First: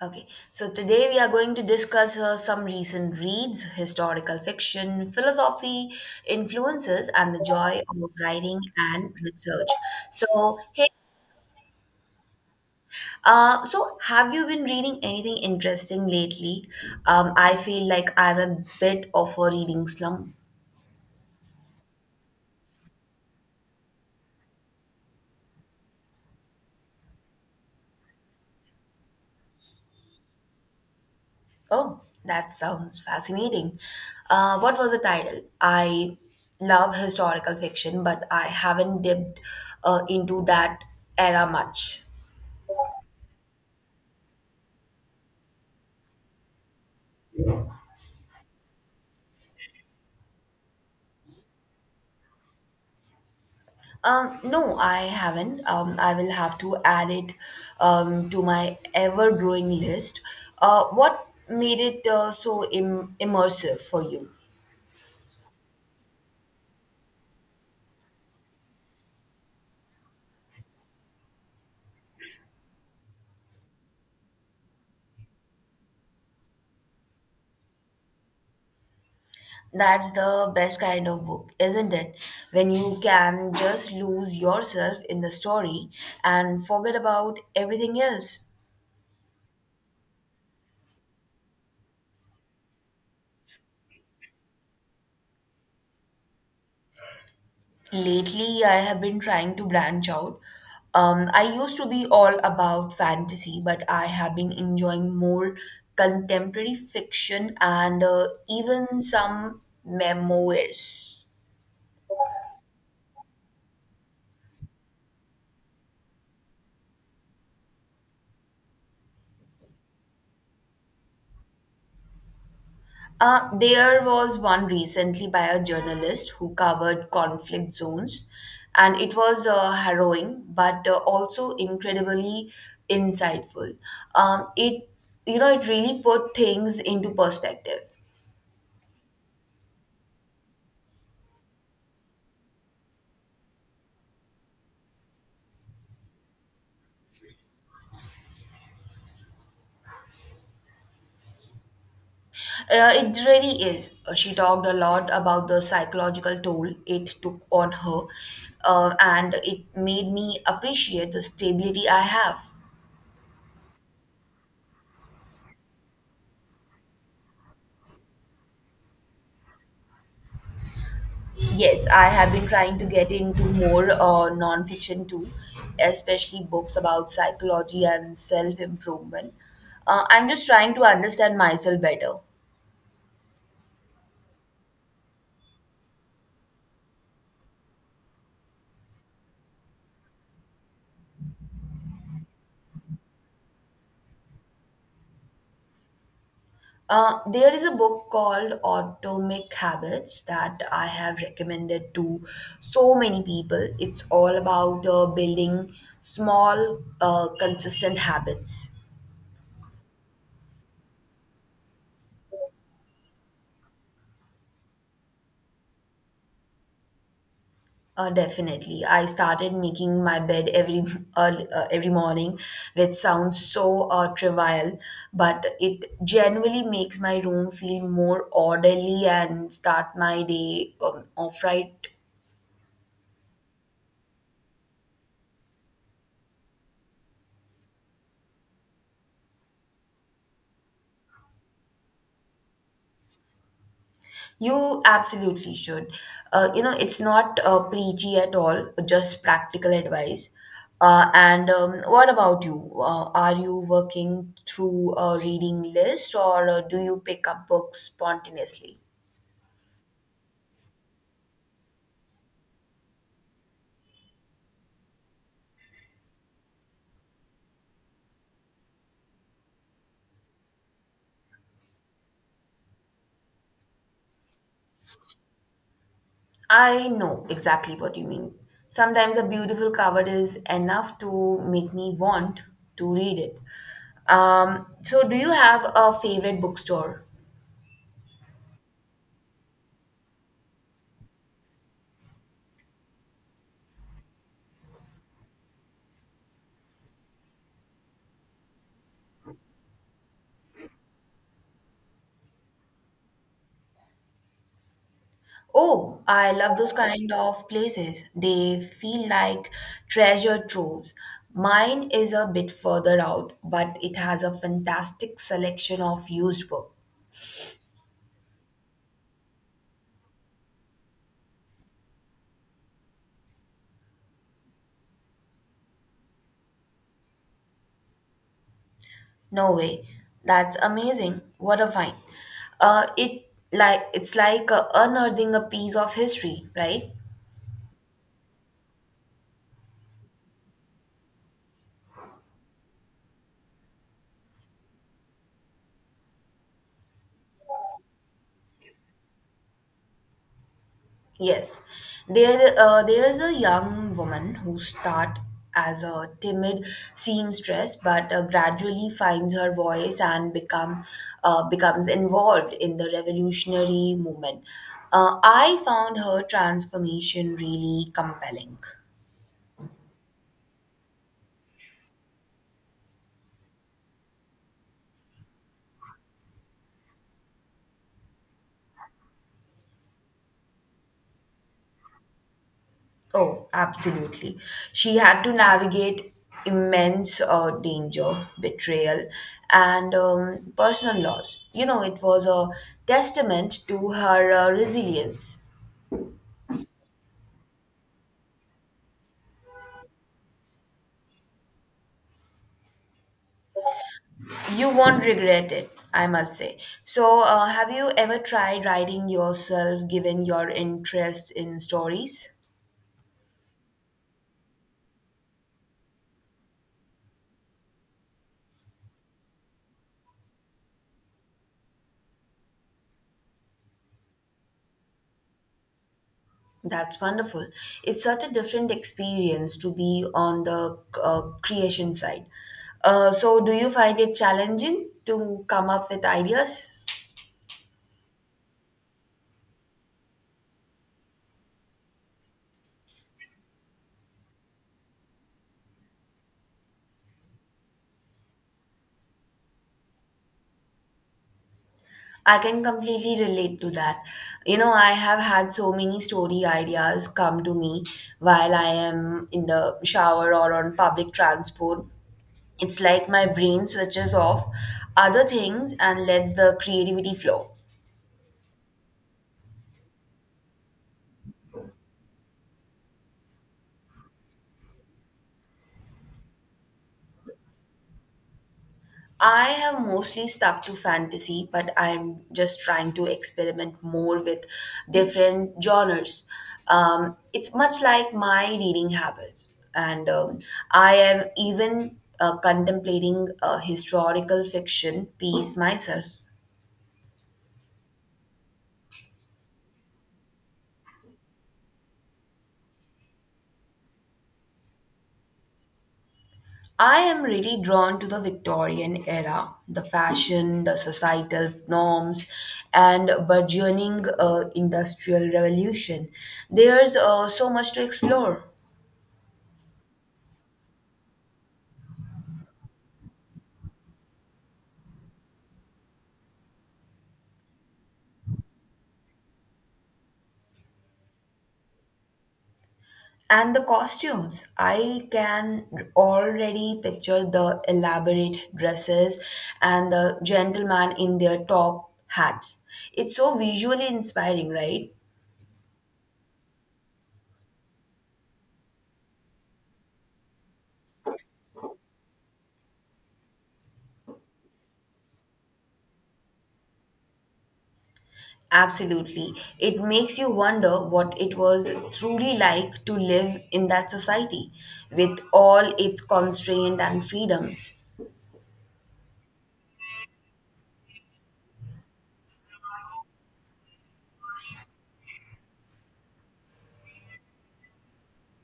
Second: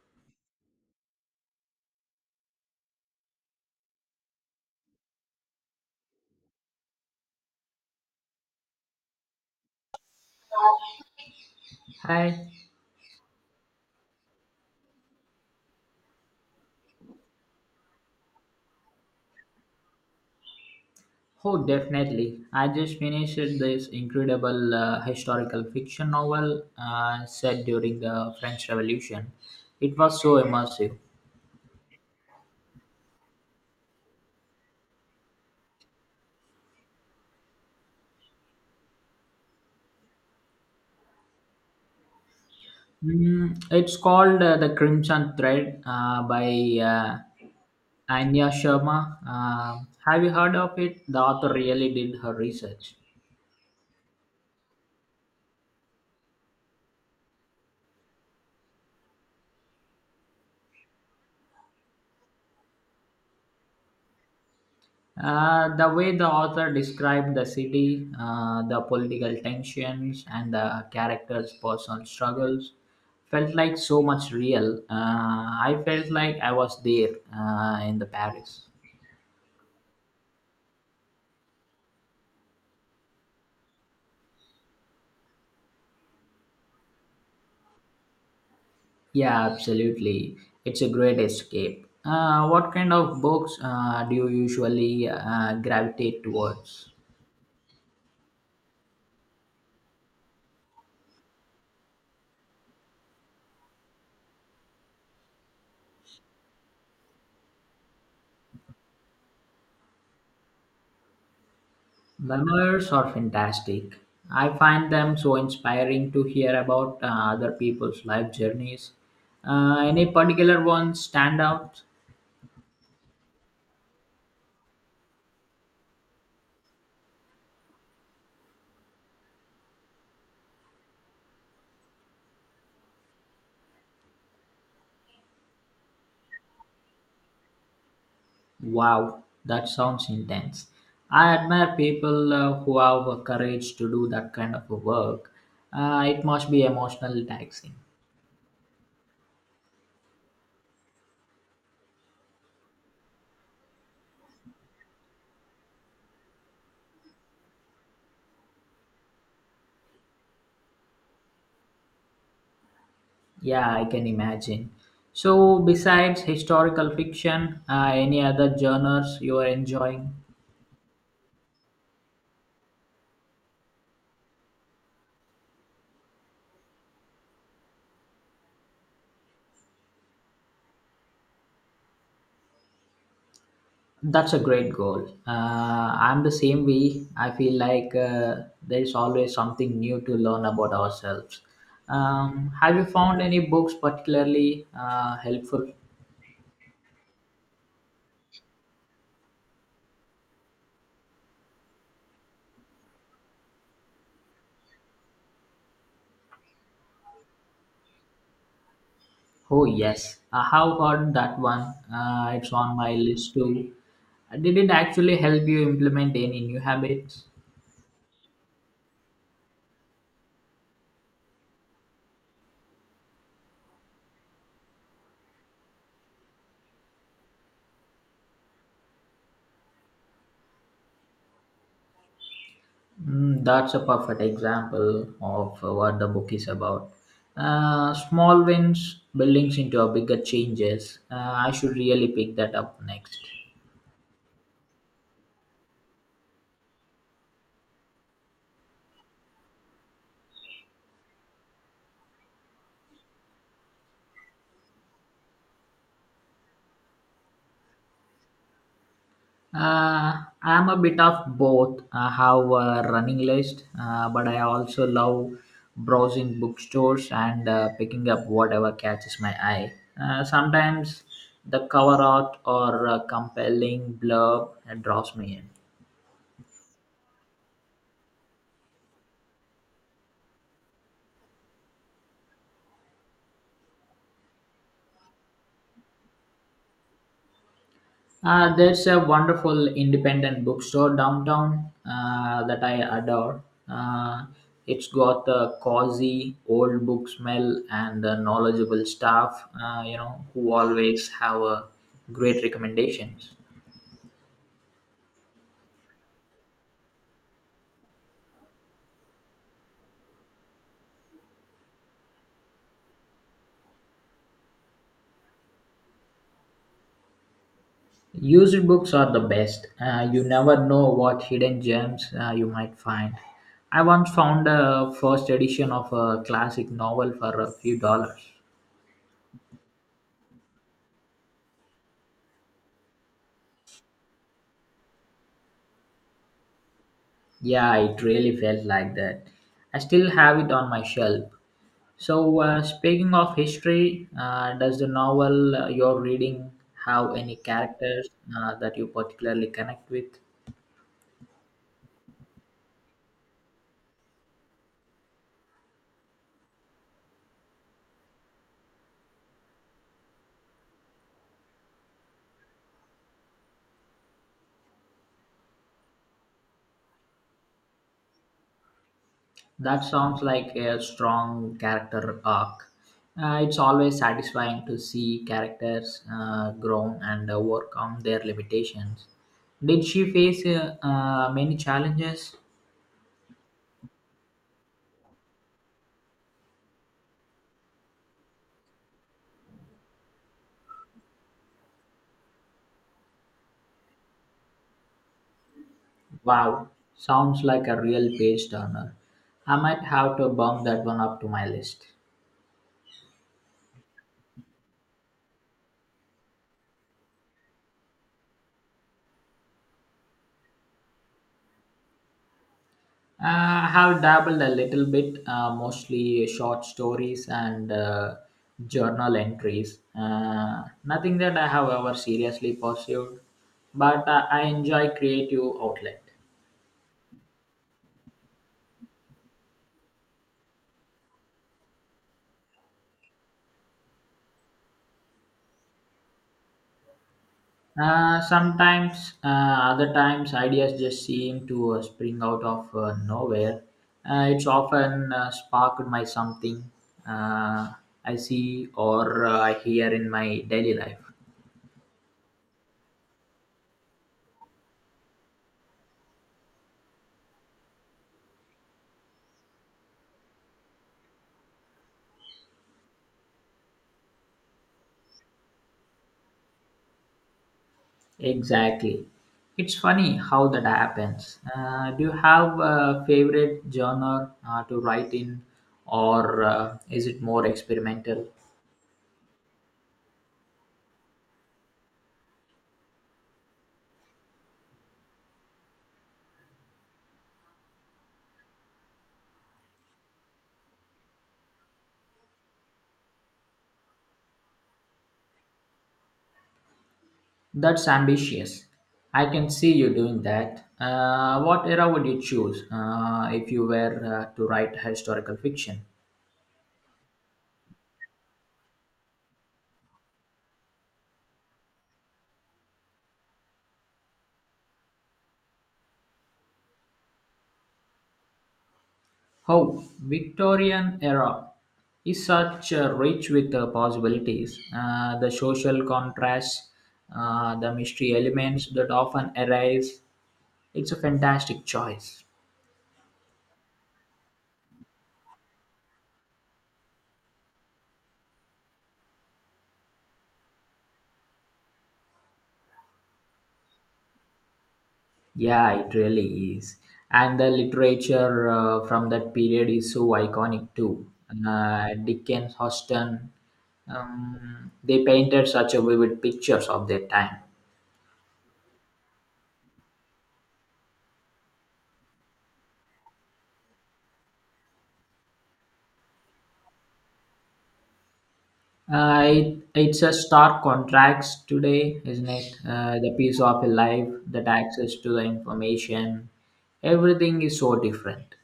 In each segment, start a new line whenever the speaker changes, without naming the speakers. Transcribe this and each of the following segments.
Okay, so today we are going to discuss some recent reads, historical fiction, philosophy, influences, and the joy of writing and research. So, hey,
Hi.
so have you been reading anything interesting lately? I feel like I'm a bit of a reading slump.
Oh, definitely. I just finished this incredible historical fiction novel set during the French Revolution. It was so immersive.
Oh, that sounds fascinating. What was the title? I love historical fiction, but I haven't dipped into that era much.
Mm, it's called The Crimson Thread by uh, Anya Sharma. Have you heard of it? The author really did her research.
No, I haven't. I will have to add it to my ever-growing list. What made it so immersive for you?
The way the author described the city, the political tensions, and the characters' personal struggles felt like so much real. I felt like I was there in the Paris.
That's the best kind of book, isn't it? When you can just lose yourself in the story and forget about everything else.
Yeah, absolutely. It's a great escape. What kind of books do you usually gravitate towards?
Lately, I have been trying to branch out. I used to be all about fantasy, but I have been enjoying more contemporary fiction and even some memoirs.
Memoirs are fantastic. I find them so inspiring to hear about other people's life journeys. Any particular ones stand out?
There was one recently by a journalist who covered conflict zones, and it was harrowing but also incredibly insightful. It it really put things into perspective.
Wow, that sounds intense. I admire people who have the courage to do that kind of a work. It must be emotionally taxing.
It really is. She talked a lot about the psychological toll it took on her, and it made me appreciate the stability I have.
Yeah, I can imagine. So, besides historical fiction, any other genres you are enjoying?
Yes, I have been trying to get into more nonfiction too, especially books about psychology and self improvement. I'm just trying to understand myself better.
That's a great goal. I'm the same way. I feel like there is always something new to learn about ourselves. Have you found any books particularly helpful?
There is a book called Atomic Habits that I have recommended to so many people. It's all about building small, consistent habits.
Oh, yes. I have heard that one. It's on my list too. Did it actually help you implement any new habits?
Definitely, I started making my bed every early, every morning, which sounds so trivial, but it genuinely makes my room feel more orderly and start my day off right.
Mm, that's a perfect example of what the book is about. Small wins buildings into a bigger changes. I should really pick that up next.
You absolutely should. It's not preachy at all, just practical advice. And what about you? Are you working through a reading list or do you pick up books spontaneously?
Uh, I'm a bit of both. I have a running list, but I also love browsing bookstores and picking up whatever catches my eye. Sometimes the cover art or a compelling blurb draws me in.
I know exactly what you mean. Sometimes a beautiful cover is enough to make me want to read it. So, do you have a favorite bookstore?
There's a wonderful independent bookstore downtown that I adore. Uh, it's got a cozy old book smell and a knowledgeable staff, you know, who always have great recommendations.
Oh, I love those kind of places. They feel like treasure troves. Mine is a bit further out, but it has a fantastic selection of used book.
Used books are the best. You never know what hidden gems you might find. I once found a first edition of a classic novel for a few dollars.
No way. That's amazing. What a find. Uh, it it's like unearthing a piece of history, right?
Yeah, it really felt like that. I still have it on my shelf. So, speaking of history, does the novel you're reading have any characters that you particularly connect with?
Yes, there's a young woman who start as a timid seamstress, but gradually finds her voice and become becomes involved in the revolutionary movement. I found her transformation really compelling.
That sounds like a strong character arc. It's always satisfying to see characters grow and overcome their limitations. Did she face many challenges?
Oh, absolutely. She had to navigate immense danger, betrayal, and personal loss. You know, it was a testament to her resilience.
Wow, sounds like a real page turner. I might have to bump that one up to my list.
You won't regret it, I must say. So, have you ever tried writing yourself given your interest in stories?
I have dabbled a little bit, mostly short stories and journal entries. Nothing that I have ever seriously pursued, but I enjoy creative outlet.
That's wonderful. It's such a different experience to be on the creation side. So, do you find it challenging to come up with ideas?
Sometimes, other times, ideas just seem to spring out of nowhere. It's often sparked by something uh, I see or I hear in my daily life.
I can completely relate to that. You know, I have had so many story ideas come to me while I am in the shower or on public transport. It's like my brain switches off other things and lets the creativity flow.
Exactly. It's funny how that happens. Do you have a favorite genre to write in, or is it more experimental?
I have mostly stuck to fantasy, but I'm just trying to experiment more with different genres. It's much like my reading habits, and I am even contemplating a historical fiction piece myself.
That's ambitious. I can see you doing that. What era would you choose if you were to write historical fiction?
I am really drawn to the Victorian era, the fashion, the societal norms, and burgeoning industrial revolution. There's so much to explore.
Oh, Victorian era is such rich with possibilities. The social contrasts, the mystery elements that often arise. It's a fantastic choice.
And the costumes, I can already picture the elaborate dresses and the gentleman in their top hats. It's so visually inspiring, right?
Yeah, it really is. And the literature from that period is so iconic too. Dickens, Austen, they painted such a vivid pictures of their time.
Absolutely. It makes you wonder what it was truly like to live in that society with all its constraint and freedoms.
It's a stark contrast today, isn't it? The piece of a life, that access to the information, everything is so different.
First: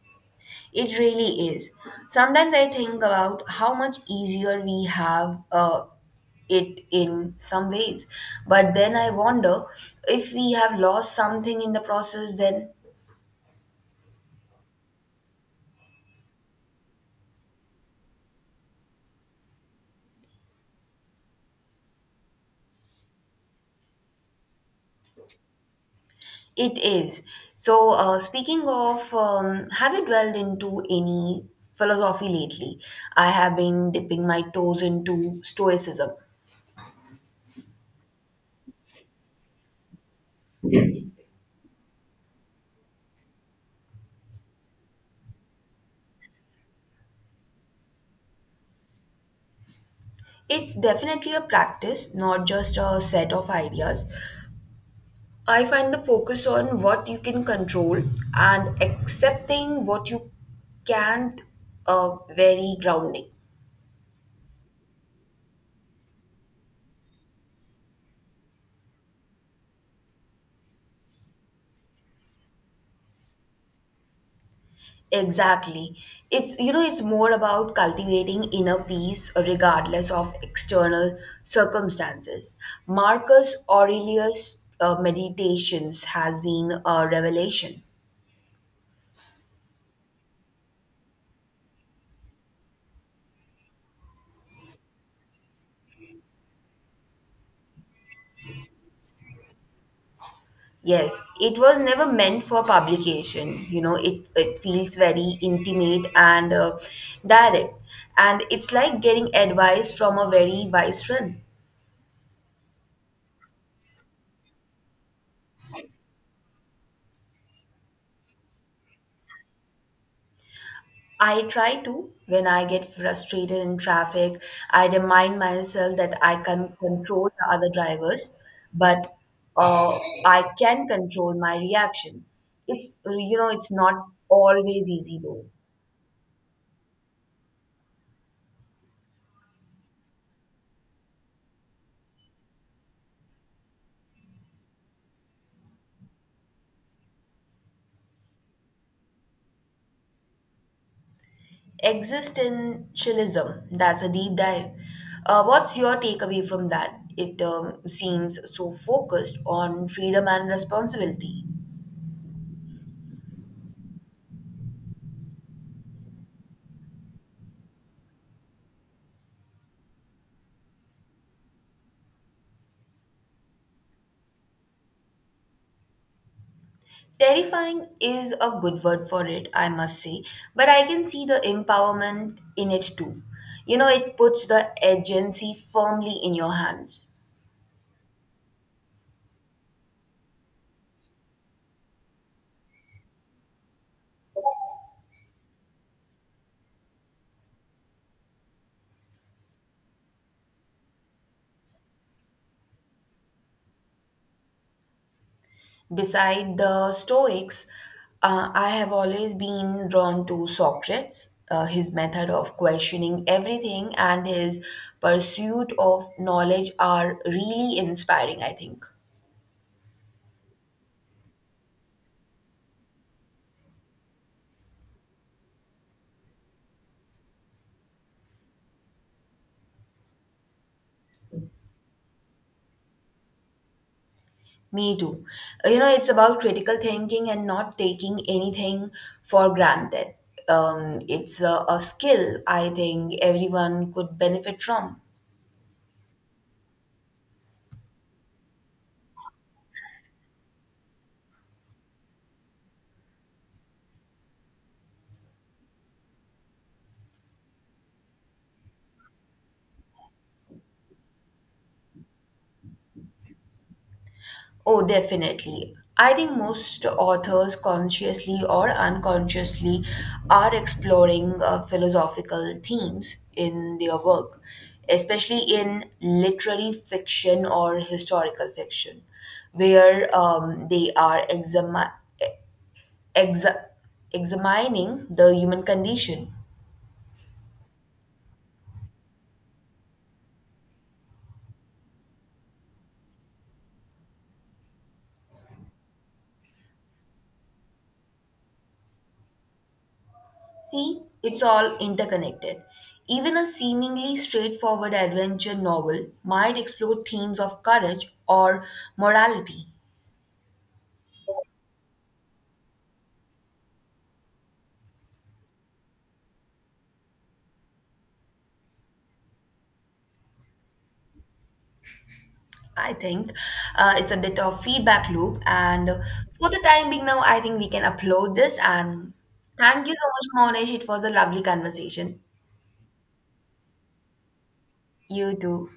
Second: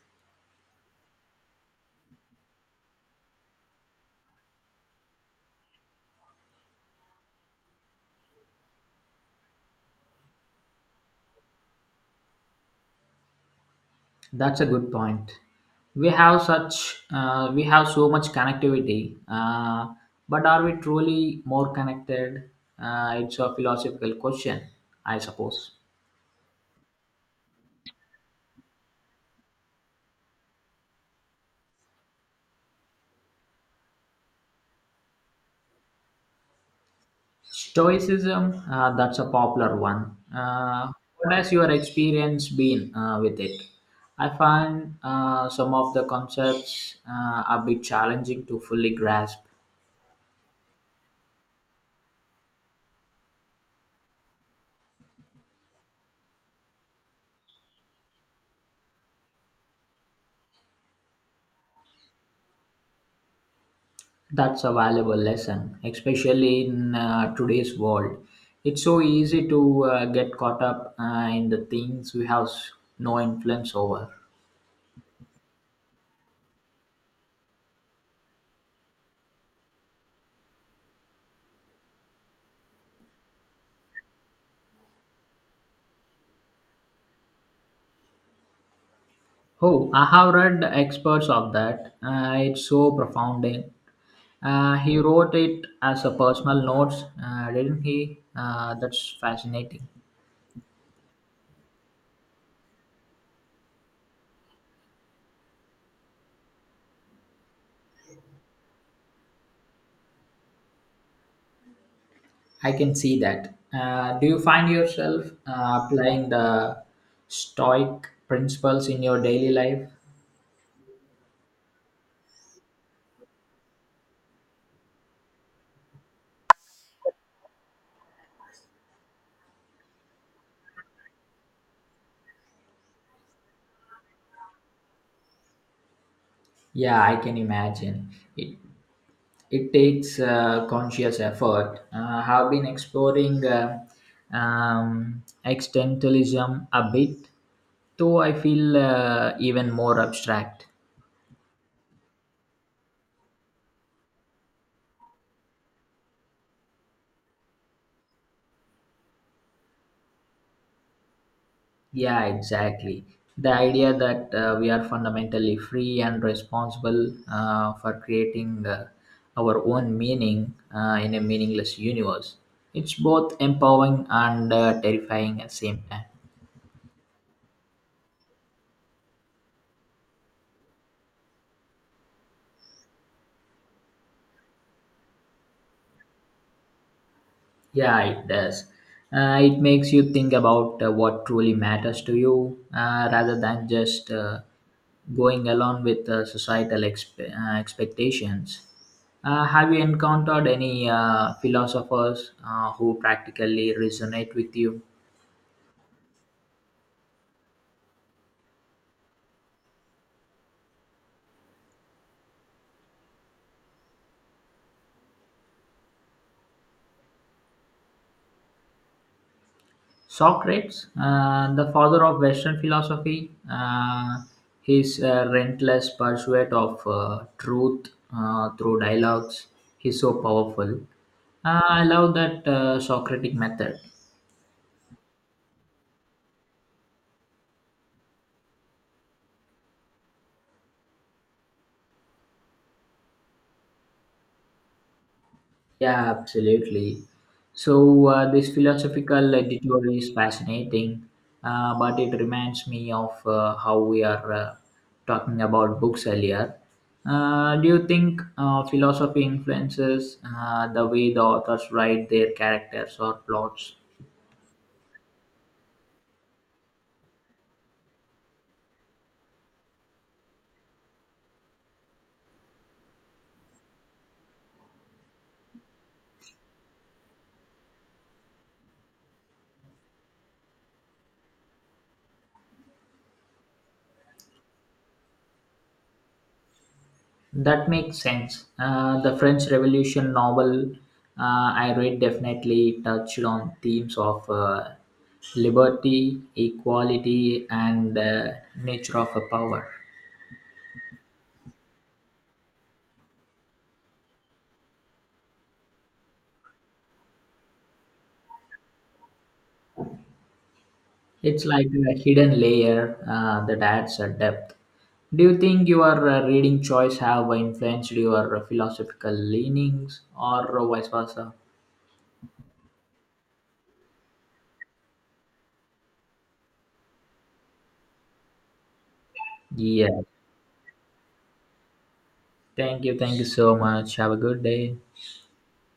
It really is. Sometimes I think about how much easier we have it in some ways. But then I wonder if we have lost something in the process, then
That's a good point. We have so much connectivity, but are we truly more connected? It's a philosophical question, I suppose.
it is. So, speaking of, have you dwelled into any philosophy lately? I have been dipping my toes into Stoicism.
Stoicism, that's a popular one. What has your experience been with it? I find some of the concepts a bit challenging to fully grasp.
It's definitely a practice, not just a set of ideas. I find the focus on what you can control and accepting what you can't very grounding.
That's a valuable lesson, especially in today's world. It's so easy to get caught up in the things we have no influence over.
Exactly. It's it's more about cultivating inner peace regardless of external circumstances. Marcus Aurelius' meditations has been a revelation.
Oh, I have read experts of that. It's so profounding. He wrote it as a personal notes, didn't he? That's fascinating.
Yes, it was never meant for publication. You know, it feels very intimate and direct, and it's like getting advice from a very wise friend.
I can see that. Do you find yourself applying the Stoic principles in your daily life?
I try to. When I get frustrated in traffic, I remind myself that I can control the other drivers, but uh, I can control my reaction. It's not always easy though.
Yeah, I can imagine. It it takes conscious effort. I have been exploring existentialism a bit, though I feel even more abstract.
Existentialism, that's a deep dive. What's your takeaway from that? It seems so focused on freedom and responsibility.
Yeah, exactly. The idea that we are fundamentally free and responsible for creating our own meaning in a meaningless universe. It's both empowering and terrifying at the same time.
Terrifying is a good word for it, I must say, but I can see the empowerment in it too. You know, it puts the agency firmly in your hands.
Yeah, it does. It makes you think about what truly matters to you rather than just going along with societal expectations. Have you encountered any philosophers who practically resonate with you?
Beside the Stoics, I have always been drawn to Socrates, his method of questioning everything and his pursuit of knowledge are really inspiring, I think.
Socrates, the father of Western philosophy, his relentless pursuit of truth through dialogues, he's so powerful. I love that Socratic method.
Me too. You know, it's about critical thinking and not taking anything for granted. It's a skill I think everyone could benefit from.
Yeah, absolutely. So, this philosophical detour is fascinating, but it reminds me of how we are talking about books earlier. Do you think philosophy influences the way the authors write their characters or plots?
Oh, definitely. I think most authors, consciously or unconsciously, are exploring philosophical themes in their work, especially in literary fiction or historical fiction, where they are exami- exa- examining the human condition.
That makes sense. The French Revolution novel I read definitely touched on themes of liberty, equality, and the nature of a power.
See, it's all interconnected. Even a seemingly straightforward adventure novel might explore themes of courage or morality.
It's like a hidden layer that adds a depth. Do you think your reading choice have influenced your philosophical leanings or vice versa?
I think it's a bit of feedback loop, and for the time being now, I think we can upload this. And thank you
Yeah.
so much, Monesh. It was a lovely conversation.
Thank you. Thank you so much. Have a good day.
You too.